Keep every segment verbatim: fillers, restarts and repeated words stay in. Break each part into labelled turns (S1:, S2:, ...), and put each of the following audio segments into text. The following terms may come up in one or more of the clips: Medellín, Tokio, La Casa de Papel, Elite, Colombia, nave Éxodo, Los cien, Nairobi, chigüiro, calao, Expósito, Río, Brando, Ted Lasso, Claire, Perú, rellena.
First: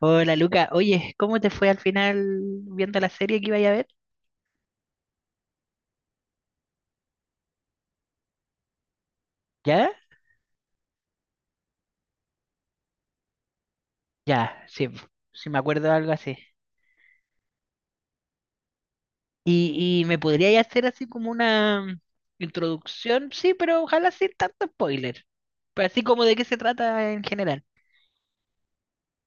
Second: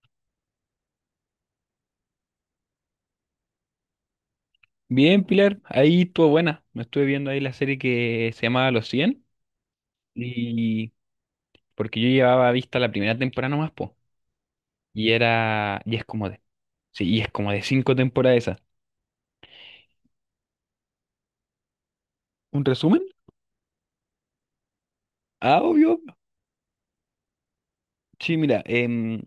S1: Hola Luca, oye, ¿cómo te fue al final viendo la serie que iba a ver?
S2: Bien, Pilar, ahí estuvo buena. Me estuve viendo ahí la serie que se llamaba Los cien
S1: ¿Ya?
S2: y porque yo llevaba vista la primera temporada nomás, po.
S1: Ya, sí, po,
S2: Y
S1: sí me
S2: era,
S1: acuerdo de
S2: y es
S1: algo
S2: como
S1: así.
S2: de, sí, y es como de cinco temporadas esa.
S1: ¿Y, y me podrías hacer así como una
S2: ¿Un resumen?
S1: introducción? Sí, pero ojalá sin tanto spoiler.
S2: Ah,
S1: Pero
S2: obvio.
S1: así como de qué se trata en general.
S2: Sí, mira, em,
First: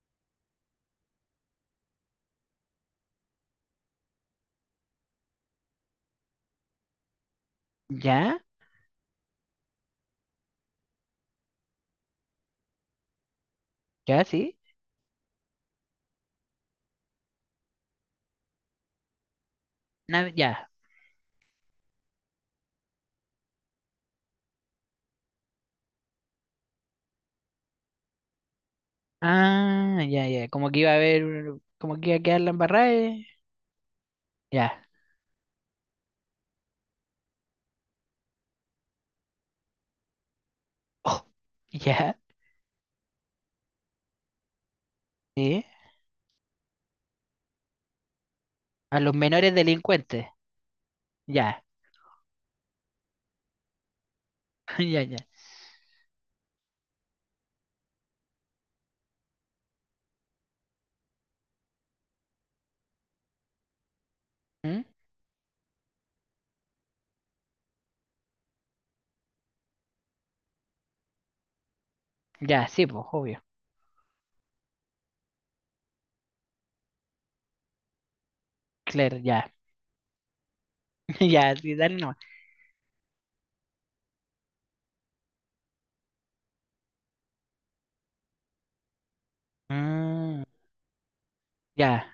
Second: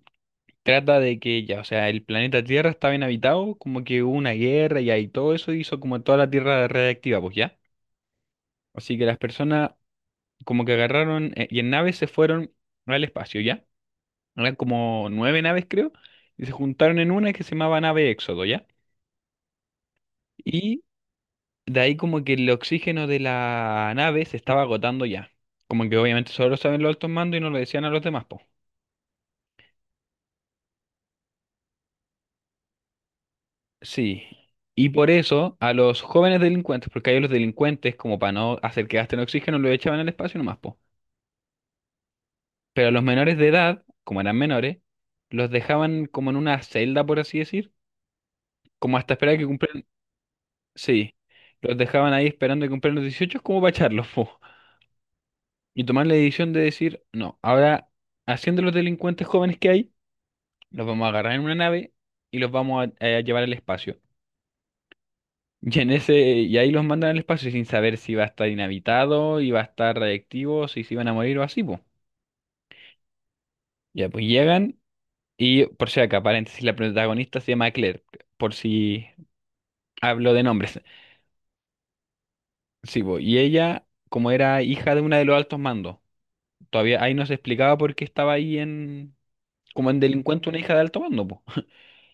S2: trata de que ya, o sea, el planeta Tierra estaba inhabitado, como que hubo una guerra y ahí todo eso hizo como toda la Tierra radiactiva, pues ya.
S1: ¿Ya?
S2: Así que las personas como que agarraron eh, y en naves se fueron al espacio, ¿ya?
S1: ¿Ya?
S2: Eran
S1: ¿Sí?
S2: como nueve naves, creo, y se juntaron en una que se llamaba nave Éxodo, ¿ya?
S1: Na- ya.
S2: Y de ahí como que el oxígeno de la nave se estaba agotando ya. Como que obviamente solo lo saben los altos mandos y no lo decían a los demás, po.
S1: Ah, ya, ya. Como que iba a haber, como que iba a quedar la embarrada. eh.
S2: Sí.
S1: Ya.
S2: Y por eso a los jóvenes delincuentes, porque hay los delincuentes, como para no hacer que gasten oxígeno, lo echaban al espacio nomás, po.
S1: Oh, ya.
S2: Pero a los menores de edad, como eran menores, los
S1: ¿Sí?
S2: dejaban como en una celda, por así decir, como
S1: A los
S2: hasta esperar que
S1: menores
S2: cumplan.
S1: delincuentes.
S2: Sí,
S1: Ya.
S2: los dejaban ahí esperando que cumplieran los dieciocho como para echarlos, po.
S1: Ya, ya.
S2: Y tomar la decisión de decir, no, ahora, haciendo los delincuentes jóvenes que hay, los vamos a agarrar en una nave y los vamos a, a llevar al espacio.
S1: ¿Mm?
S2: Y, en ese, y ahí los mandan al espacio sin saber si va a estar inhabitado, y va a estar radiactivo, si se iban a morir o así, pues.
S1: Ya, sí, pues, obvio.
S2: Ya, pues llegan, y por si acá, paréntesis, la protagonista se llama Claire, por si
S1: Claro, ya,
S2: hablo de nombres.
S1: ya, sí, dale nomás.
S2: Sí, po, y ella, como era hija de una de los altos mandos, todavía ahí no se explicaba por qué estaba ahí en, como en
S1: Mm,
S2: delincuente una hija de alto mando, pues.
S1: ya,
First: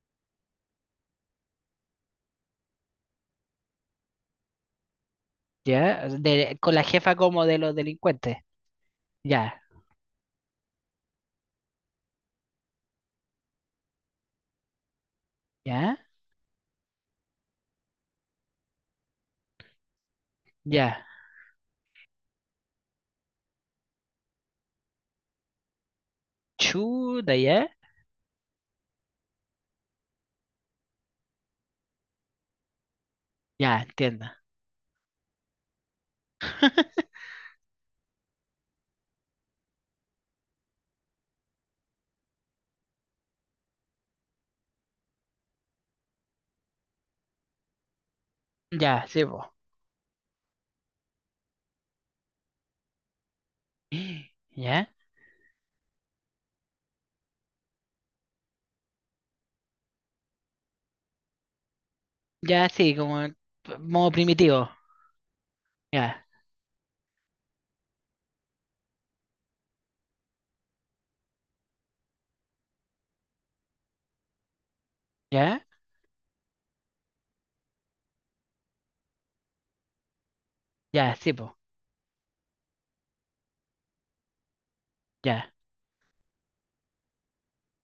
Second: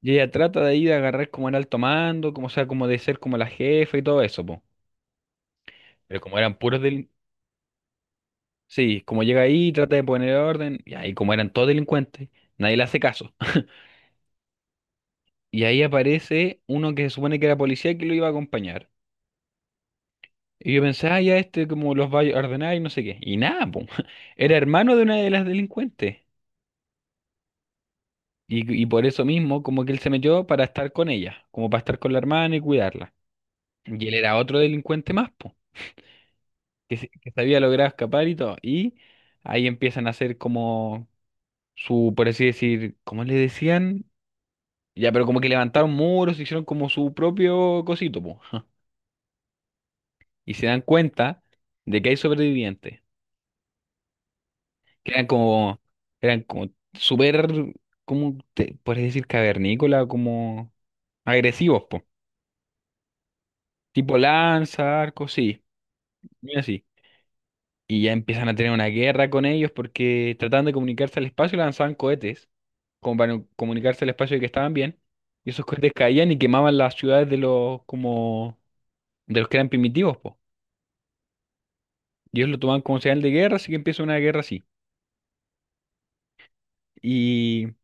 S2: Y ella trata de ahí de agarrar como era el tomando como sea, como de ser como la jefa y todo eso, po.
S1: ya,
S2: Pero como
S1: de-
S2: eran
S1: con
S2: puros
S1: la
S2: del.
S1: jefa como de los delincuentes.
S2: Sí, como llega
S1: Ya,
S2: ahí, trata de poner orden, y ahí como eran todos delincuentes, nadie le hace caso. Y ahí
S1: ya,
S2: aparece uno que se supone que era policía que lo iba a acompañar. Y yo
S1: ya.
S2: pensé, ah, ya este como los va a ordenar y no sé qué. Y nada, po. Era hermano de una de las delincuentes.
S1: Chuta, ya,
S2: Y, y por eso mismo, como que él se metió para estar con ella, como para estar con la hermana y cuidarla.
S1: ya,
S2: Y él
S1: entiendo.
S2: era otro delincuente más, po. que, se- que se había logrado escapar y todo. Y ahí empiezan a hacer como su, por así decir, ¿cómo le decían? Ya, pero como que levantaron muros, hicieron como su propio cosito, po.
S1: Ya, sí, po.
S2: Y se dan cuenta de que hay sobrevivientes,
S1: Ya,
S2: que eran como, eran como, súper, como, te, puedes decir, cavernícola, como agresivos, po.
S1: ya, sí, como en modo
S2: Tipo
S1: primitivo.
S2: lanza, arco, sí,
S1: Ya,
S2: muy así. Y ya empiezan a tener una guerra con ellos porque trataban de comunicarse al espacio y lanzaban cohetes como para comunicarse al espacio de que estaban bien. Y
S1: ya,
S2: esos cohetes caían y quemaban las ciudades de los como de los que eran primitivos, po.
S1: ya, sí, po.
S2: Y ellos lo tomaban como señal de guerra, así que empieza una guerra así.
S1: Ya.
S2: Y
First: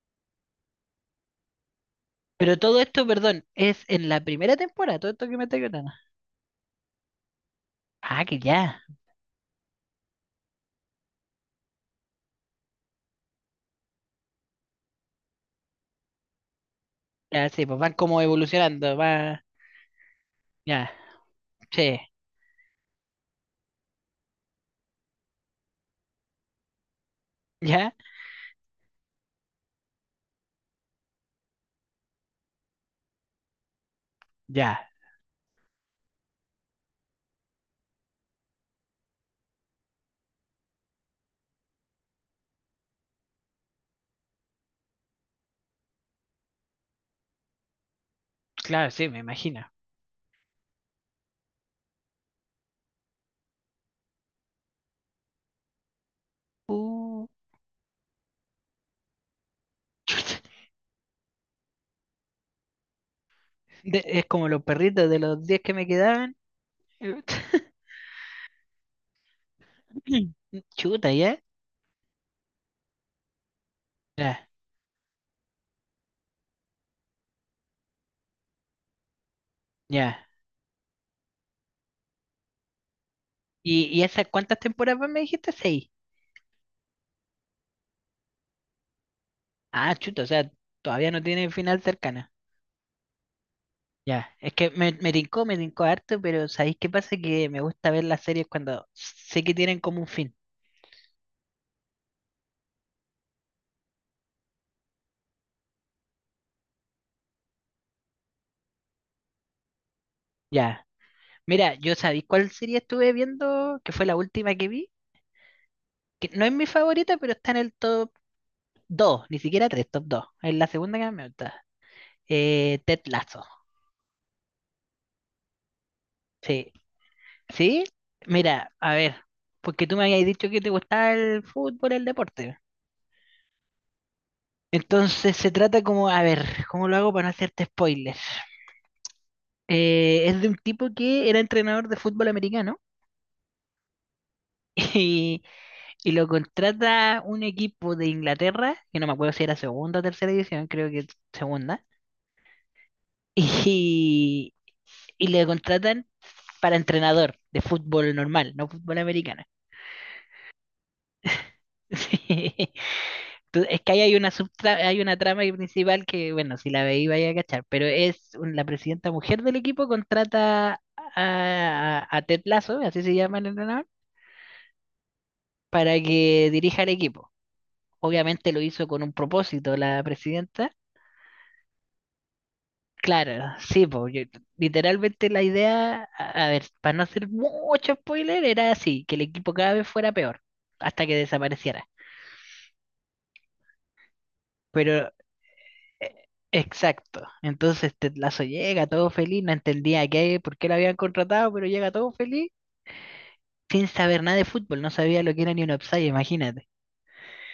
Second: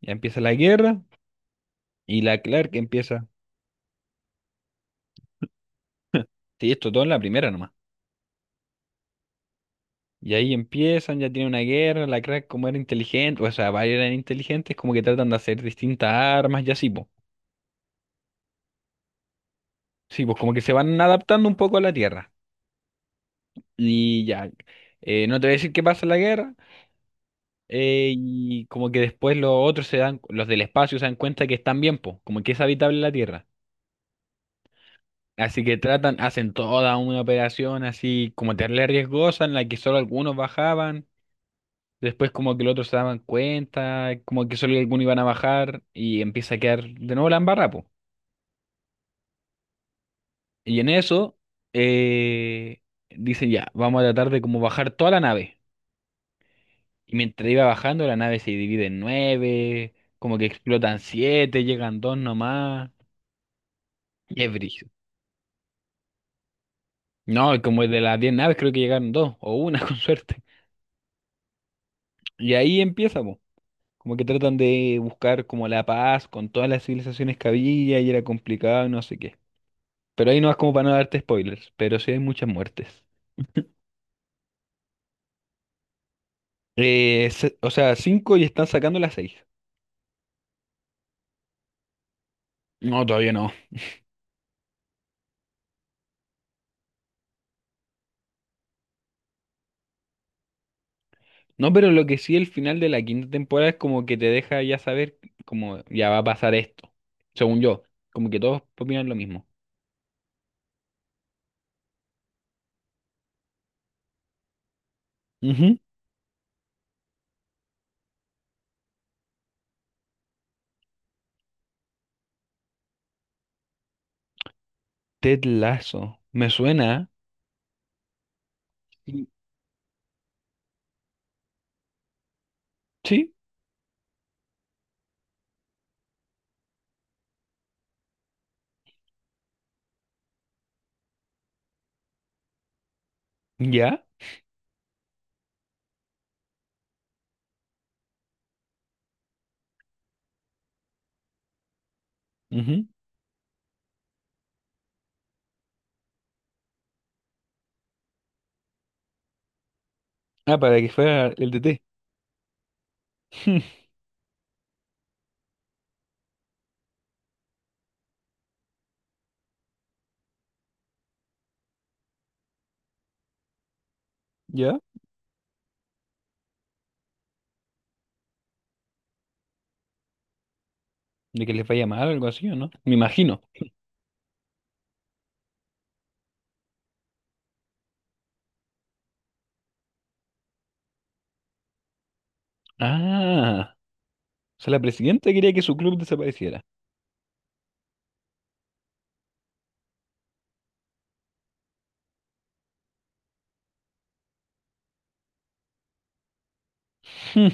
S2: ya empieza la guerra y la
S1: Pero
S2: Clark
S1: todo esto,
S2: empieza.
S1: perdón, es en la primera temporada, todo esto que me está contando.
S2: Sí, esto todo en la primera nomás.
S1: Ah, que ya.
S2: Y ahí empiezan, ya tienen una guerra, la Clark como era inteligente, o sea, varios eran inteligentes, como que tratan de hacer distintas armas y así, po.
S1: Ya, sí, pues van como evolucionando, va.
S2: Sí, pues como que se
S1: Ya,
S2: van adaptando un poco a la
S1: sí,
S2: Tierra. Y ya, eh, no te voy a decir qué pasa en la guerra.
S1: ya,
S2: Eh, y como que después los otros se dan, los del espacio se dan cuenta que están bien, po, como que es habitable la Tierra.
S1: ya.
S2: Así que tratan, hacen toda una operación así como terrible riesgosa en la que solo algunos bajaban. Después como que los otros se daban cuenta, como que solo algunos iban a bajar y empieza a quedar de nuevo la embarra, po.
S1: Claro, sí, me imagino.
S2: Y en eso eh, dicen ya, vamos a tratar de como bajar toda la nave. Y
S1: Uh.
S2: mientras iba bajando, la nave se divide en nueve, como que explotan siete, llegan dos nomás.
S1: De- es
S2: Y
S1: como
S2: es
S1: los
S2: brígido.
S1: perritos de los diez que me quedaban.
S2: No, y como de las diez naves creo que llegaron dos, o una con suerte.
S1: Chuta, ¿ya?
S2: Y ahí empieza, po. Como que
S1: Ya,
S2: tratan de buscar como la paz con todas las civilizaciones que había y era complicado y no sé qué.
S1: ya.
S2: Pero ahí no es como para no darte spoilers, pero sí hay muchas muertes.
S1: ¿Y, y esas cuántas temporadas más me dijiste? Seis.
S2: Eh, se- o sea, cinco y están sacando las seis.
S1: Ah, chuta, o sea, todavía no tiene final cercana.
S2: No, todavía no.
S1: Ya, es que me, me tincó, me tincó harto, pero ¿sabéis qué pasa? Que me gusta ver las series cuando sé que tienen como un fin.
S2: No, pero lo que sí, el final de la quinta temporada es como que te deja ya saber como ya va a pasar esto, según yo. Como que todos opinan lo mismo.
S1: Ya. Mira, yo sabéis cuál serie estuve viendo, que fue la última que vi,
S2: Ujú.
S1: que no es mi favorita, pero está en el top dos, ni siquiera tres, top dos. Es la segunda que más me gusta. Eh, Ted Lasso.
S2: Ted Lasso. Me
S1: Sí.
S2: suena.
S1: ¿Sí? Mira, a ver,
S2: Sí.
S1: porque tú me habías dicho que te gustaba el fútbol, el deporte.
S2: Sí.
S1: Entonces se trata como, a ver, ¿cómo lo hago para no hacerte spoilers? Eh, es de un tipo que era entrenador de fútbol americano
S2: ¿Ya?
S1: y, y lo contrata un equipo de Inglaterra, que no me acuerdo si era segunda o tercera división, creo que segunda,
S2: Ujú.
S1: y, y le contratan para entrenador de fútbol normal, no fútbol americano.
S2: Ah, para que fuera el D T.
S1: Sí. Tú- Es que ahí hay una subtra- hay una trama ahí principal que, bueno, si la veí vaya a cachar, pero es un- la presidenta mujer del equipo contrata a, a, a Ted Lasso, así se llama el entrenador,
S2: ¿Ya?
S1: para que dirija el equipo. Obviamente lo hizo con un propósito la presidenta.
S2: De que les vaya mal o algo así, ¿o no? Me imagino.
S1: Claro, sí, porque literalmente la idea, a a ver, para no hacer mucho spoiler, era así, que el equipo cada vez fuera peor, hasta que desapareciera.
S2: Ah, o sea, la
S1: Pero
S2: presidenta quería que su club
S1: E-
S2: desapareciera.
S1: Exacto. Entonces Tetlazo llega todo feliz, no entendía qué, por qué lo habían contratado, pero llega todo feliz sin saber nada de fútbol, no sabía lo que era ni un offside, imagínate.
S2: Hmm.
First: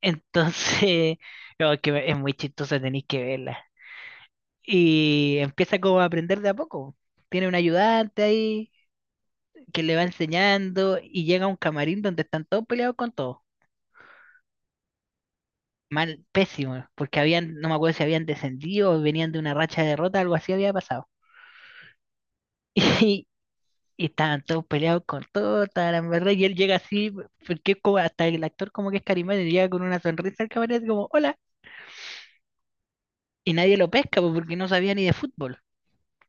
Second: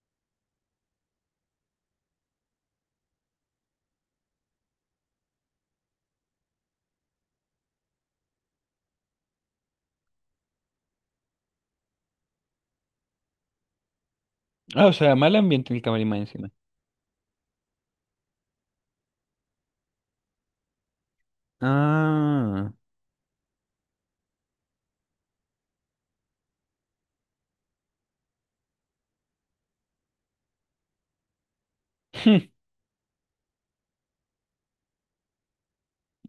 S1: Entonces, no, es que es muy chistosa, tenéis que verla. Y empieza como a aprender de a poco. Tiene un ayudante ahí que le va enseñando y llega a un camarín donde están todos peleados con todos.
S2: Ah, o sea, mal ambiente en el camarín más
S1: Mal,
S2: encima.
S1: pésimo, porque habían, no me acuerdo si habían descendido o venían de una racha de derrota, algo así había pasado.
S2: Ah.
S1: Y, y estaban todos peleados con todo, la verdad, y él llega así, porque es como hasta el actor como que es carismático, llega con una sonrisa al camarero como, hola, y nadie lo pesca pues, porque no sabía ni de fútbol.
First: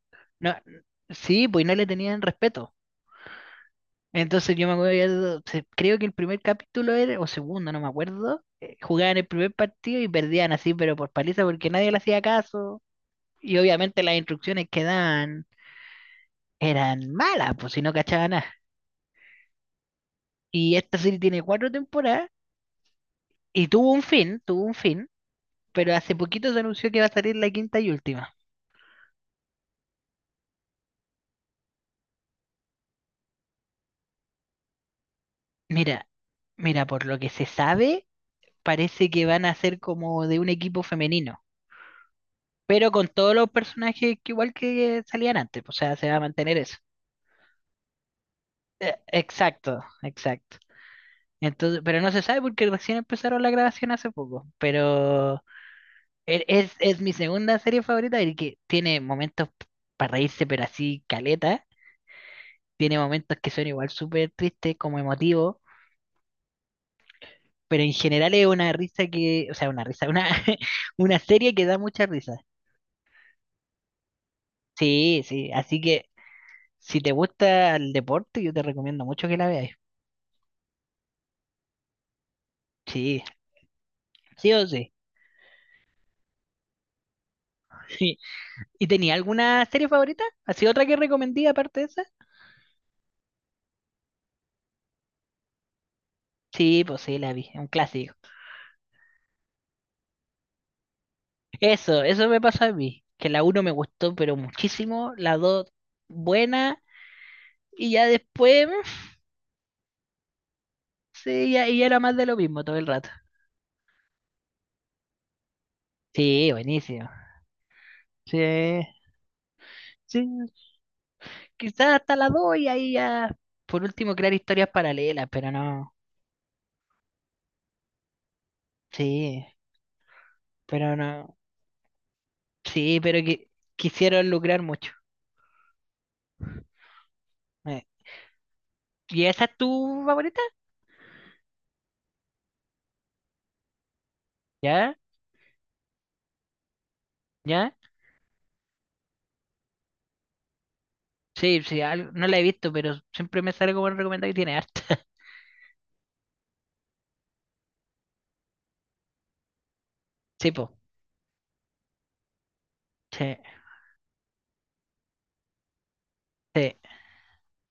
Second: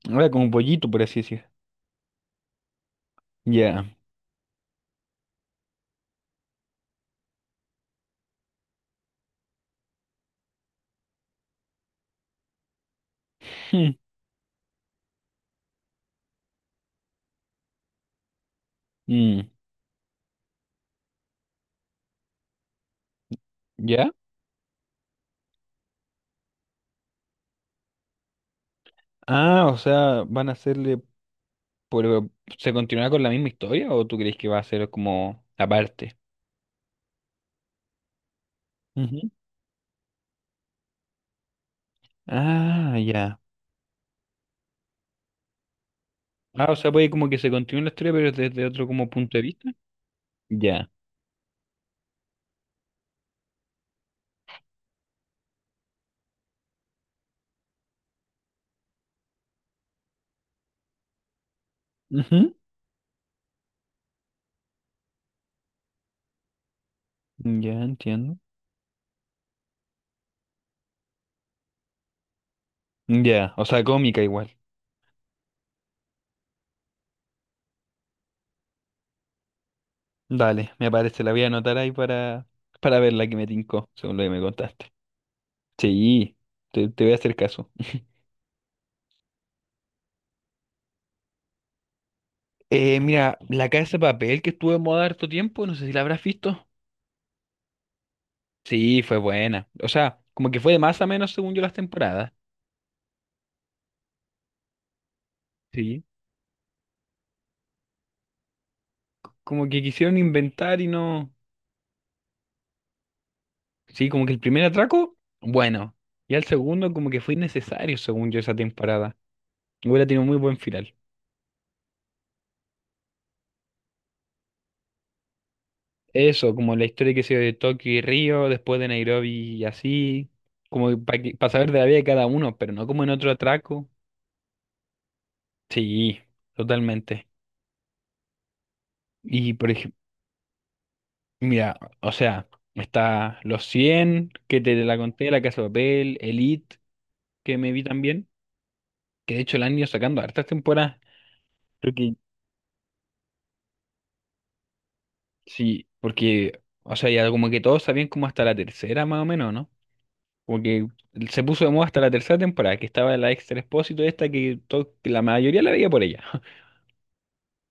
S2: Hmm. Ahora como
S1: No,
S2: pollito, por así decir.
S1: sí, pues no le tenían respeto.
S2: Ya.
S1: Entonces yo me acuerdo, se- creo que el primer capítulo era, o segundo, no me acuerdo, eh, jugaban el primer partido y perdían así, pero por paliza porque nadie le hacía caso. Y
S2: Hmm.
S1: obviamente las instrucciones que daban eran malas, pues si no cachaban nada.
S2: Mm,
S1: Y esta serie tiene cuatro temporadas y tuvo un
S2: ¿ya?
S1: fin, tuvo un fin, pero hace poquito se anunció que va a salir la quinta y última.
S2: Ah, o sea, van a hacerle, pero ¿se continuará con la misma historia o tú crees que va a ser como
S1: Mira,
S2: aparte?
S1: mira, por lo que se sabe, parece que
S2: Ujú.
S1: van a ser como de un equipo femenino, pero
S2: Ah,
S1: con todos
S2: ya.
S1: los personajes que igual que salían antes, o sea, se va a mantener
S2: Ah, o
S1: eso.
S2: sea, puede como que se continúe la historia, pero desde otro
S1: Eh,
S2: como punto de vista.
S1: exacto, exacto.
S2: Ya.
S1: Entonces, pero no se sabe porque recién empezaron la grabación hace poco, pero e- es, es mi segunda serie favorita y que tiene momentos para reírse, pero así caleta,
S2: Ujú.
S1: tiene momentos que son igual súper tristes, como emotivos, pero
S2: Ya,
S1: en general
S2: entiendo.
S1: es una risa que, o sea, una risa, una, una serie que da mucha risa.
S2: Ya, o sea, cómica igual.
S1: Sí, sí, así que si te gusta el deporte, yo te recomiendo mucho que la veas.
S2: Dale, me parece, la voy a anotar ahí para, para ver
S1: Sí,
S2: la que me tincó, según lo que me
S1: sí o sí.
S2: contaste. Sí, te, te voy a hacer caso.
S1: Sí. ¿Y tenía alguna serie favorita? ¿Así otra que recomendé aparte de esa?
S2: Eh, mira, la Casa de Papel que estuvo en moda harto tiempo, no sé si la habrás visto.
S1: Sí, pues sí, la vi, un clásico.
S2: Sí, fue buena. O sea, como que fue de más a menos según yo las
S1: Eso, eso
S2: temporadas.
S1: me pasó a mí, que la uno me gustó, pero muchísimo, la dos
S2: Sí.
S1: buena, y ya después, mm,
S2: Como que quisieron inventar y no.
S1: sí, ya, y era más de lo mismo todo el rato.
S2: Sí, como que el primer atraco, bueno. Y al
S1: Sí,
S2: segundo,
S1: buenísimo.
S2: como que fue innecesario según
S1: Sí,
S2: yo esa temporada. Hubiera
S1: sí,
S2: tenido muy buen final.
S1: quizás hasta la dos y ahí ya, por último, crear historias paralelas, pero no,
S2: Eso, como la historia que se dio de Tokio y Río, después de Nairobi
S1: sí,
S2: y así. Como
S1: pero no,
S2: para saber de la vida de cada uno, pero no
S1: sí,
S2: como en
S1: pero
S2: otro
S1: que
S2: atraco.
S1: quisieron lucrar mucho.
S2: Sí, totalmente.
S1: eh. ¿Y esa
S2: Y
S1: es
S2: por ejemplo,
S1: tu favorita?
S2: mira, o sea. Está Los cien que te
S1: ¿Ya?
S2: la conté, La Casa de Papel, Elite, que me
S1: ¿Ya?
S2: vi también, que de hecho la han ido sacando hartas temporadas.
S1: Sí, sí,
S2: Creo
S1: al-
S2: que
S1: no la he visto, pero siempre me sale como recomendado y tiene harta.
S2: sí, porque, o sea, ya como que todos sabían como hasta la tercera más o menos, ¿no?
S1: Sí,
S2: Como
S1: po,
S2: que se puso de moda hasta la tercera temporada, que estaba la
S1: sí,
S2: extra Expósito esta que, to- que la mayoría la veía por ella.
S1: sí.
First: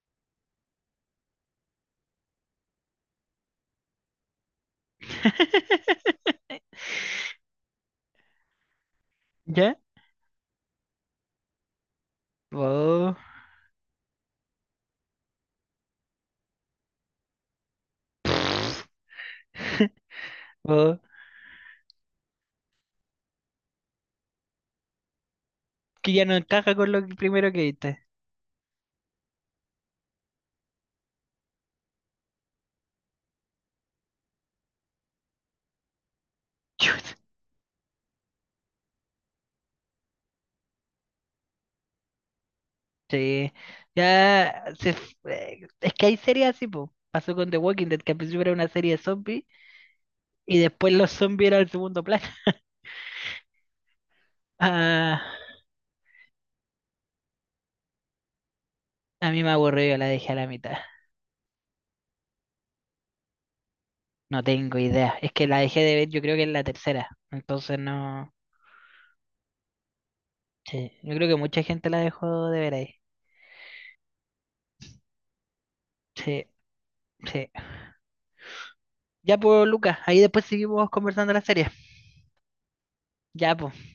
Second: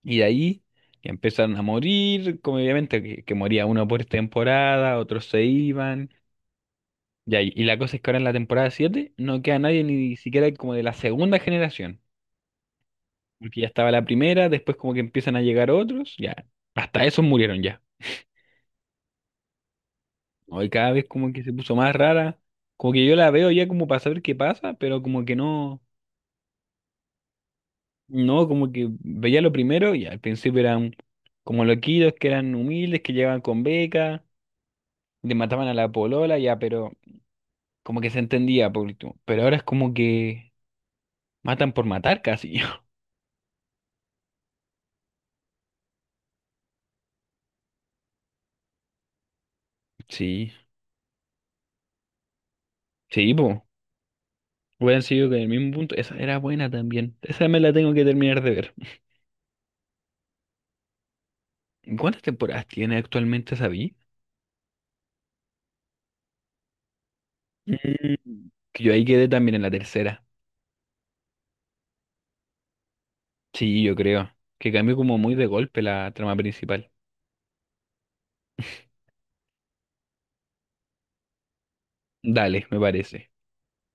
S2: Y de ahí ya empezaron a morir, como obviamente que, que moría uno por temporada, otros se iban. Ya, y y la cosa es que ahora en la temporada siete no queda
S1: ¿Ya?
S2: nadie ni siquiera como de la segunda generación.
S1: Oh,
S2: Porque ya estaba la primera, después como que empiezan a llegar otros, ya. Hasta esos murieron ya. Hoy cada
S1: oh,
S2: vez como que se puso más rara. Como que yo la veo ya como para saber qué pasa, pero como que no,
S1: que ya no encaja con lo que- primero que viste.
S2: no, como que veía lo primero y al principio eran como loquidos, que eran humildes, que llegaban con beca, le mataban a la polola, ya, pero
S1: Chut.
S2: como que se entendía por último. Pero ahora es como que matan por matar casi.
S1: Sí, ya se, f- eh, es que hay series así, po. Pasó con The Walking Dead, que al principio era una serie de zombies
S2: Sí,
S1: y después los zombies eran el segundo plano.
S2: sí, pues. Hubieran
S1: Ah,
S2: sido con el mismo punto. Esa era buena también. Esa me la tengo que terminar de ver.
S1: a mí me aburrió, la dejé a la mitad.
S2: ¿Cuántas temporadas tiene actualmente Sabi?
S1: No tengo idea. Es que la dejé de ver, yo creo que es la tercera. Entonces
S2: Mm,
S1: no.
S2: que yo ahí quedé también en la tercera.
S1: Sí, yo creo que mucha gente la dejó de ver ahí.
S2: Sí, yo creo. Que cambió como muy de golpe la trama
S1: Sí,
S2: principal.
S1: sí. Ya pues, Lucas, ahí después seguimos conversando la serie.
S2: Dale, me parece.
S1: Ya pues.